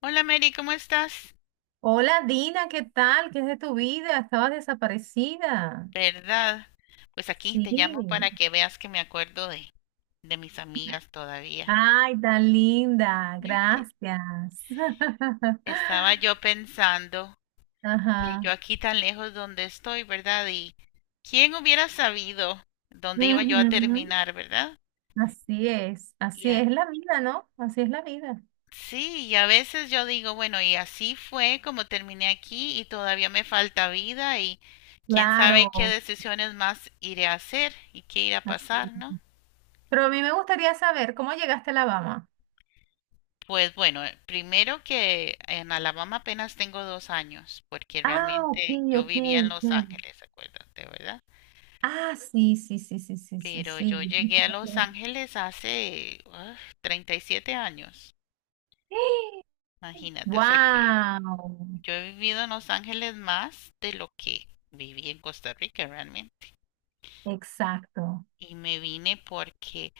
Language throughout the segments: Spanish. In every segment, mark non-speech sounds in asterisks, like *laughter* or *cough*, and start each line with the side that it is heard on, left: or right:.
left: Hola Mary, ¿cómo estás?
right: Hola Dina, ¿qué tal? ¿Qué es de tu vida? Estabas desaparecida.
left: ¿Verdad? Pues aquí
right: Sí.
left: te llamo para que veas que me acuerdo de mis amigas todavía.
right: Ay, tan linda.
left: *laughs*
right: Gracias. *laughs*
left: Estaba yo pensando que yo
right: Ajá.
left: aquí tan lejos donde estoy, ¿verdad? Y quién hubiera sabido dónde iba yo a
right: Ujú.
left: terminar, ¿verdad?
right: Así es.
left: Y
right: Así
left: a-
right: es la vida, ¿no? Así es la vida.
left: sí, y a veces yo digo, bueno, y así fue como terminé aquí y todavía me falta vida y quién sabe qué
right: Claro,
left: decisiones más iré a hacer y qué irá a pasar,
right: así.
left: ¿no?
right: Pero a mí me gustaría saber cómo llegaste a Alabama.
left: Pues bueno, primero que en Alabama apenas tengo dos años, porque
right: Ah, ok,
left: realmente yo
right: ok,
left: vivía en Los
right: ok.
left: Ángeles, acuérdate, ¿verdad?
right: Ah, sí, sí, sí, sí, sí, sí,
left: Pero
right: sí.
left: yo
right: *gasps* Yo
left: llegué a
right: pensaba que
left: Los
right: era-
left: Ángeles hace 37 años,
right: ¡Eh!
left: imagínate, o sea que
right: Wow,
left: yo he vivido en Los Ángeles más de lo que viví en Costa Rica realmente.
right: exacto.
left: Y me vine porque,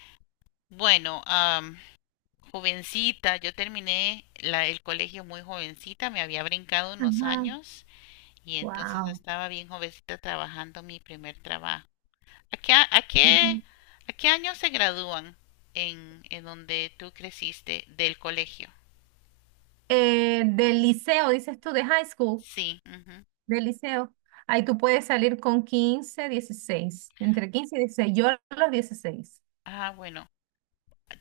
left: bueno, jovencita, yo terminé el colegio muy jovencita, me había brincado unos
right: Ajá.
left: años. Y entonces
right: Wow.
left: estaba bien jovencita trabajando mi primer trabajo. ¿A qué, a qué,
right: Ujú.
left: a qué año se gradúan en donde tú creciste del colegio?
right: Del liceo, dices tú, de high school,
left: Sí, ujú.
right: del liceo. Ahí tú puedes salir con 15, 16, entre 15 y 16. Yo a los 16.
left: Ah, bueno.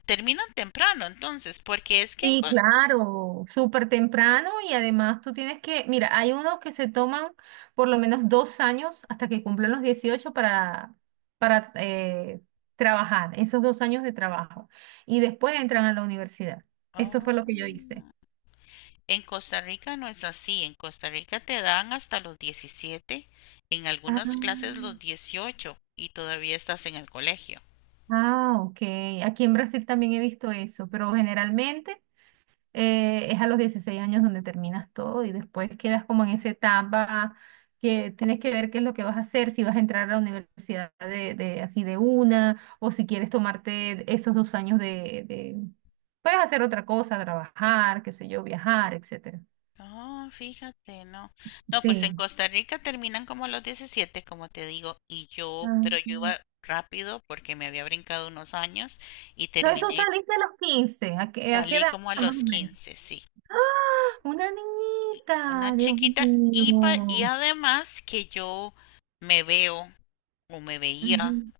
left: Terminan temprano entonces, porque es que en,
right: Sí, claro, súper temprano y además tú tienes que, mira, hay unos que se toman por lo menos 2 años hasta que cumplen los 18 para, para eh, trabajar, esos 2 años de trabajo. Y después entran a la universidad. Eso
left: Oh.
right: fue lo que yo hice.
left: En Costa Rica no es así. En Costa Rica te dan hasta los 17, en
right: Ah.
left: algunas clases los 18, y todavía estás en el colegio.
right: Ah, ok. Aquí en Brasil también he visto eso, pero generalmente es a los 16 años donde terminas todo y después quedas como en esa etapa que tienes que ver qué es lo que vas a hacer, si vas a entrar a la universidad así de una o si quieres tomarte esos 2 años. Puedes hacer otra cosa, trabajar, qué sé yo, viajar, etcétera.
left: No, fíjate, no. No, pues en
right: Sí.
left: Costa Rica terminan como a los 17 como te digo, y yo,
right: Ah,
left: pero yo
right: ok.
left: iba rápido porque me había brincado unos años y
right: ¿Entonces tú
left: terminé,
right: saliste a los 15? ¿A qué
left: salí
right: edad
left: como a
right: más
left: los
right: o menos?
left: 15, sí,
right: ¡Ah! Una niñita,
left: una
right: Dios
left: chiquita y, y
right: mío.
left: además que yo me veo o me veía
right: Ujú,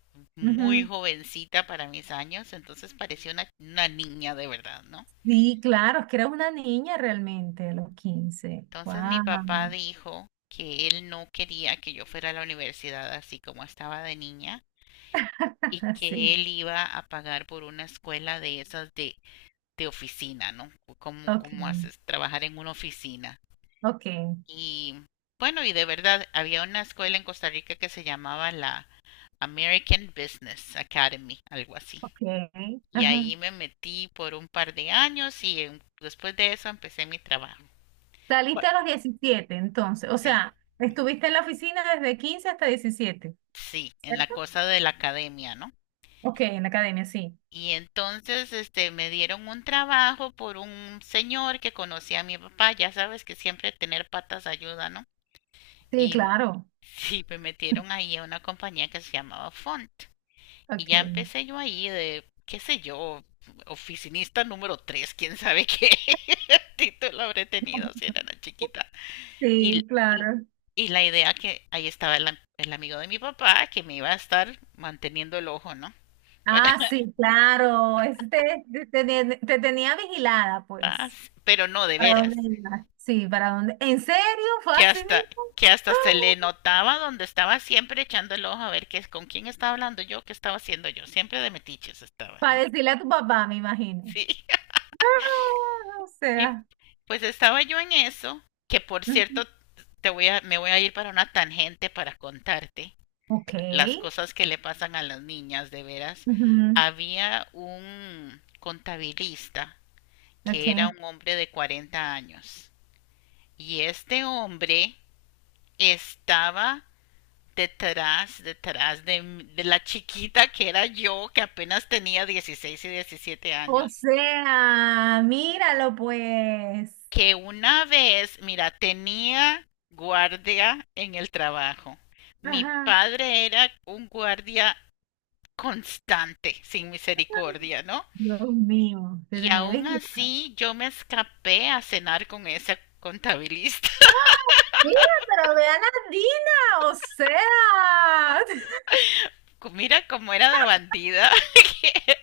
right: ujú.
left: muy jovencita para mis años, entonces parecía una niña de verdad, ¿no?
right: Sí, claro, es que era una niña realmente a los 15.
left: Entonces mi papá
right: Wow.
left: dijo que él no quería que yo fuera a la universidad así como estaba de niña, y
right: *laughs*
left: que
right: Sí,
left: él iba a pagar por una escuela de esas de oficina, ¿no? ¿Cómo,
right: ok,
left: cómo haces trabajar en una oficina?
right: ok,
left: Y bueno, y de verdad, había una escuela en Costa Rica que se llamaba la American Business Academy, algo así.
right: ok.
left: Y
right: Ajá.
left: ahí me metí por un par de años y después de eso empecé mi trabajo.
right: Saliste
left: Bueno.
right: a los 17, entonces, o
left: Sí,
right: sea,
left: ujú.
right: estuviste en la oficina desde 15 hasta 17.
left: Sí, en la
right: ¿Cierto?
left: cosa de la academia, ¿no?
right: Ok, en la academia, sí.
left: Y entonces, este, me dieron un trabajo por un señor que conocía a mi papá, ya sabes que siempre tener patas ayuda, ¿no?
right: Sí,
left: Y
right: claro.
left: *laughs* sí, me metieron
right: *laughs*
left: ahí a una compañía que se llamaba Font. Y
right: Ok.
left: ya empecé yo ahí de, qué sé yo, oficinista número tres, quién sabe qué *laughs* título habré tenido si era
right: *laughs*
left: una chiquita. Y,
right: Sí,
left: y,
right: claro.
left: y la idea que ahí estaba el amigo de mi papá que me iba a estar manteniendo el ojo, ¿no? Para,
right: Ah, sí, claro. Este, te tenía vigilada, pues.
left: *laughs* pero no de
right: ¿Para dónde
left: veras.
right: ibas? Sí, ¿para dónde? ¿En serio? ¿Fue
left: Que
right: así
left: hasta,
right: mismo?
left: que
right: *gasps*
left: hasta se le
right: ¡Ah!
left: notaba donde estaba siempre echando el ojo a ver qué es con quién estaba hablando yo, qué estaba haciendo yo, siempre de metiches estaba, ¿no?
right: Para decirle a tu papá, me imagino.
left: Sí. *laughs*
right: Ah, o
left: Y
right: sea.
left: pues estaba yo en eso, que por
right: Ujú.
left: cierto te voy a me voy a ir para una tangente para contarte
right: Ok.
left: las cosas que le pasan a las niñas de veras.
right: Ujú,
left: Había un contabilista que era
right: ok.
left: un hombre de 40 años y este hombre estaba detrás de la chiquita que era yo, que apenas tenía 16 y 17
right: O
left: años,
right: sea, míralo, pues.
left: que una vez, mira, tenía guardia en el trabajo. Mi
right: Ajá.
left: padre era un guardia constante, sin misericordia, ¿no?
right: Dios mío, te
left: Y
right: tenía
left: aún
right: vigilada.
left: así yo me escapé a cenar con esa contabilista.
right: Mira, pero vean a Dina, o sea. *laughs*
left: *laughs* Mira cómo era de bandida. *laughs* que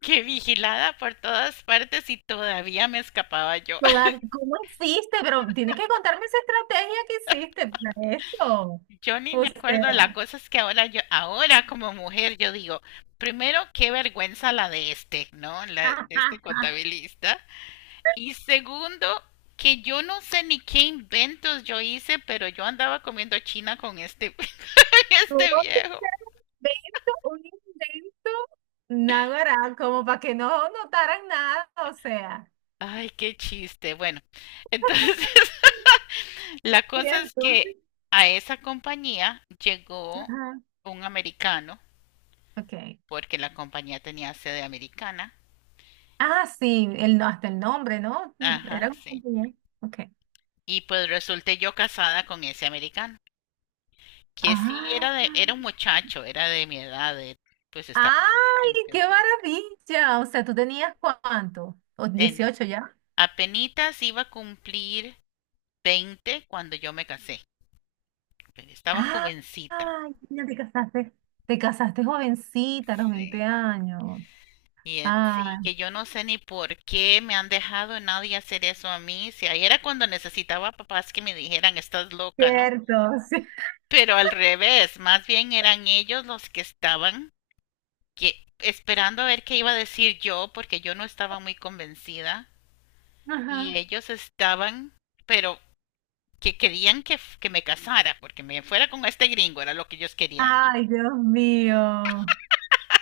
left: que vigilada por todas partes y todavía me escapaba yo.
right: ¿Cómo hiciste? Pero tienes que contarme esa estrategia que hiciste para eso.
left: Yo ni me
right: O
left: acuerdo, la
right: sea,
left: cosa es que ahora yo, ahora como mujer, yo digo, primero, qué vergüenza la de este, ¿no? La de
right: ajá,
left: este contabilista. Y segundo, que yo no sé ni qué inventos yo hice, pero yo andaba comiendo china con este, *laughs*
right: tuvo
left: este
right: que
left: viejo.
right: ser un invento, náguara, como para que no notaran nada, o sea.
left: Ay, qué chiste. Bueno, entonces, *laughs* la
right: Y
left: cosa es que
right: entonces,
left: a esa compañía llegó
right: ajá,
left: un americano,
right: ok.
left: porque la compañía tenía sede americana.
right: Ah, sí, el, no- hasta el nombre, ¿no? Era
left: Ajá,
right: un
left: sí.
right: compañero. Ok.
left: Y pues resulté yo casada con ese americano, que sí
right: Ah,
left: era de, era un muchacho, era de mi edad, pues estaba en sus
right: ¡ay,
left: 20,
right: qué
left: ¿no?
right: maravilla! O sea, ¿tú tenías cuánto? ¿O
left: Ten-
right: 18 ya?
left: Apenitas iba a cumplir 20 cuando yo me casé. Pero estaba
right: Ah,
left: jovencita,
right: ay, mira, te casaste. Te casaste jovencita, a los
left: sí.
right: 20 años.
left: Y sí,
right: Ah,
left: que yo no sé ni por qué me han dejado nadie hacer eso a mí. Si ahí era cuando necesitaba papás que me dijeran, estás loca, ¿no?
right: cierto. *laughs* Sí.
left: Pero al revés, más bien eran ellos los que estaban esperando a ver qué iba a decir yo, porque yo no estaba muy convencida
right: Ajá.
left: y ellos estaban, pero que querían que, que me casara, porque me fuera con este gringo, era lo que ellos querían, ¿no?
right: Ay, Dios mío.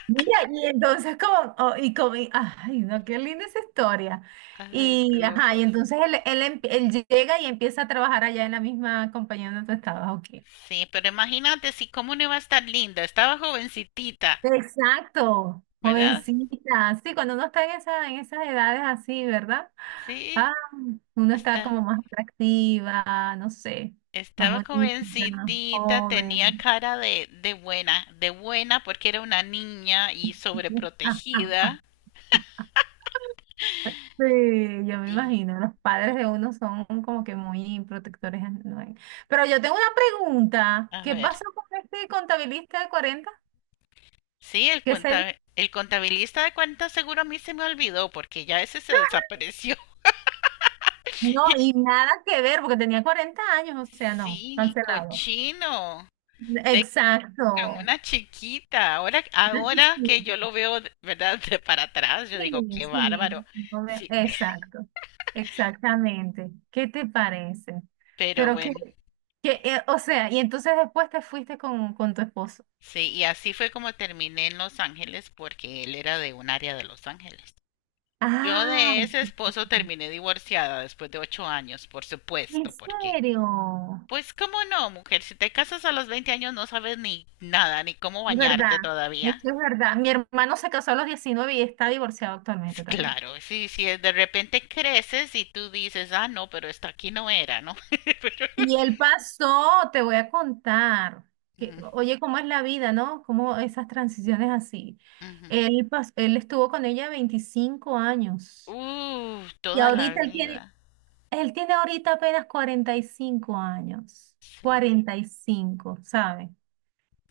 right: Mira, y entonces como, oh, y como, ay, no, qué linda esa historia.
left: Ay, de
right: Y, ajá, y
left: locos.
right: entonces él, em- él llega y empieza a trabajar allá en la misma compañía donde tú estabas, ok.
left: Sí, pero imagínate si cómo no iba a estar linda, estaba jovencitita,
right: Exacto,
left: ¿verdad?
right: jovencita. Sí, cuando uno está en esas edades así, ¿verdad? Ah,
left: Sí,
right: uno está
left: está,
right: como más atractiva, no sé, más
left: estaba
right: bonita, más
left: jovencitita, tenía
right: joven.
left: cara de buena porque era una niña y
right: *laughs* Ah, ah, ah.
left: sobreprotegida.
right: Sí, yo me
left: Y,
right: imagino, los padres
left: y-
right: de uno son como que muy protectores, ¿no? Pero yo tengo una pregunta,
left: a
right: ¿qué
left: ver,
right: pasó con este contabilista de 40?
left: sí,
right: Que se...
left: el contabilista de cuentas seguro a mí se me olvidó porque ya ese se desapareció.
right: No, y
left: *laughs*
right: nada que ver, porque tenía 40 años, o sea, no,
left: Sí,
right: cancelado.
left: cochino. De con
right: Exacto.
left: una chiquita. Ahora,
right: Una
left: ahora que yo
right: chiquita.
left: lo veo, ¿verdad? De para atrás, yo digo,
right: Sí,
left: qué
right: sí,
left: bárbaro. Sí,
right: exacto, exactamente. ¿Qué te parece?
left: pero
right: Pero que,
left: bueno,
right: que eh, o sea, y entonces después te fuiste con tu esposo.
left: sí, y así fue como terminé en Los Ángeles porque él era de un área de Los Ángeles. Yo
right: Ah,
left: de ese esposo terminé divorciada después de 8 años, por
right: en
left: supuesto, porque
right: serio,
left: pues cómo no, mujer, si te casas a los 20 años no sabes ni nada, ni cómo
right: es verdad,
left: bañarte todavía.
right: esto es verdad. Mi hermano se casó a los 19 y está divorciado actualmente también.
left: Claro, sí, sí. De repente creces y tú dices, ah, no, pero esto aquí no era, ¿no? *laughs* Pero
right: Y él pasó, te voy a contar, que,
left: mm,
right: oye, cómo es la vida, ¿no? Cómo esas transiciones así.
left: ujú.
right: Él estuvo con ella 25 años. Y
left: Toda la
right: ahorita él tiene,
left: vida.
right: él tiene ahorita apenas 45 años, 45, ¿sabes?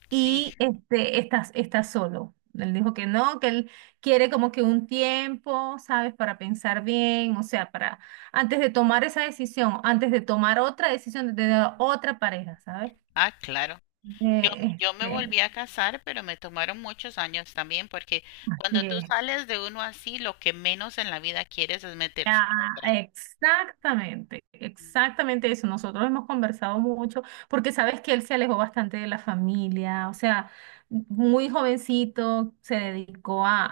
left: Sí,
right: Y este, está solo. Él dijo que no, que él quiere como que un tiempo, ¿sabes? Para pensar bien, o sea, para antes de tomar esa decisión, antes de tomar otra decisión de tener otra pareja, ¿sabes?
left: ah, claro. Yo, yo me
right: Este,
left: volví a casar, pero me tomaron muchos años también, porque cuando tú
right: sí.
left: sales de uno así, lo que menos en la vida quieres es meterse
right: Ah,
left: en otra.
right: exactamente, exactamente eso. Nosotros hemos conversado mucho porque sabes que él se alejó bastante de la familia, o sea, muy jovencito se dedicó a,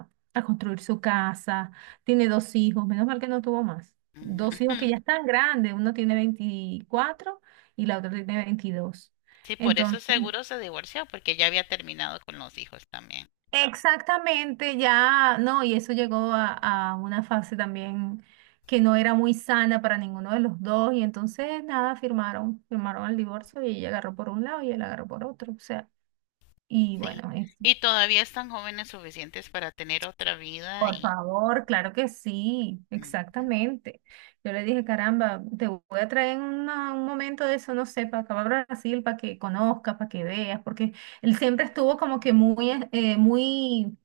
right: a, a construir su casa, tiene dos hijos, menos mal que no tuvo más. Dos hijos que ya
left: Ujú.
right: están grandes, uno tiene 24 y la otra tiene 22.
left: Sí, por eso
right: Entonces,
left: seguro se divorció, porque ya había terminado con los hijos también.
right: exactamente, ya, no, y eso llegó a una fase también que no era muy sana para ninguno de los dos, y entonces nada, firmaron el divorcio y ella agarró por un lado y él agarró por otro, o sea, y
left: Sí.
right: bueno, es,
left: Y todavía están jóvenes suficientes para tener otra vida
right: por
left: y...
right: favor, claro que sí,
left: ujú.
right: exactamente. Yo le dije, caramba, te voy a traer en un momento de eso, no sé, para acá para Brasil, para que conozcas, para que veas, porque él siempre estuvo como que muy, muy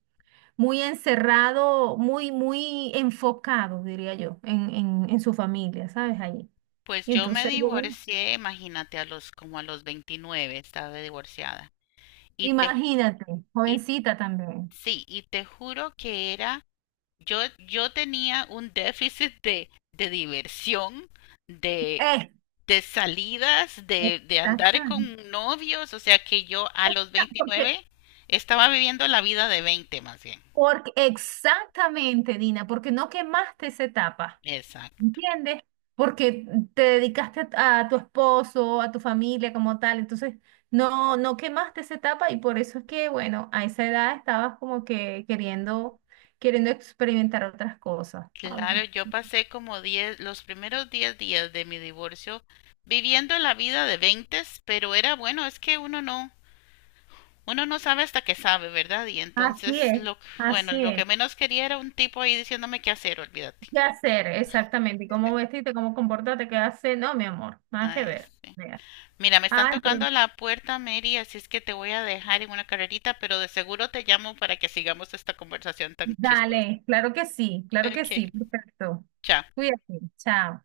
right: muy encerrado, muy, muy enfocado, diría yo, en su familia, ¿sabes? Allí.
left: Pues
right: Y
left: yo me
right: entonces, bueno,
left: divorcié, imagínate, a los, como a los 29 estaba divorciada. Y te, ju-
right: imagínate,
left: y
right: jovencita también.
left: sí, y te juro que era, yo tenía un déficit de diversión, de
right: Eh,
left: de salidas, de andar
right: Exactamente.
left: con novios, o sea que yo a los
right: *laughs* Porque,
left: 29 estaba viviendo la vida de 20 más bien.
right: exactamente, Dina, porque no quemaste esa etapa.
left: Exacto.
right: ¿Entiendes? Porque te dedicaste a tu esposo, a tu familia como tal, entonces no quemaste esa etapa y por eso es que, bueno, a esa edad estabas como que queriendo, experimentar otras cosas, ¿sabes?
left: Claro, yo pasé como diez, los primeros 10 días de mi divorcio viviendo la vida de 20, pero era bueno, es que uno no sabe hasta que sabe, ¿verdad? Y
right: Así
left: entonces,
right: es,
left: lo, bueno,
right: así
left: lo que
right: es.
left: menos quería era un tipo ahí diciéndome qué hacer, olvídate.
right: ¿Qué hacer exactamente? ¿Y cómo vestirte? ¿Cómo comportarte? ¿Qué hacer? No, mi amor, nada
left: Ah,
right: que
left: es-
right: ver. Vea.
left: Mira, me están
right: Ah,
left: tocando la puerta, Mary, así es que te voy a dejar en una carrerita, pero de seguro te llamo para que sigamos esta conversación tan chistosa.
right: dale, claro que sí,
left: Ok,
right: perfecto.
left: chao.
right: Cuídate, chao.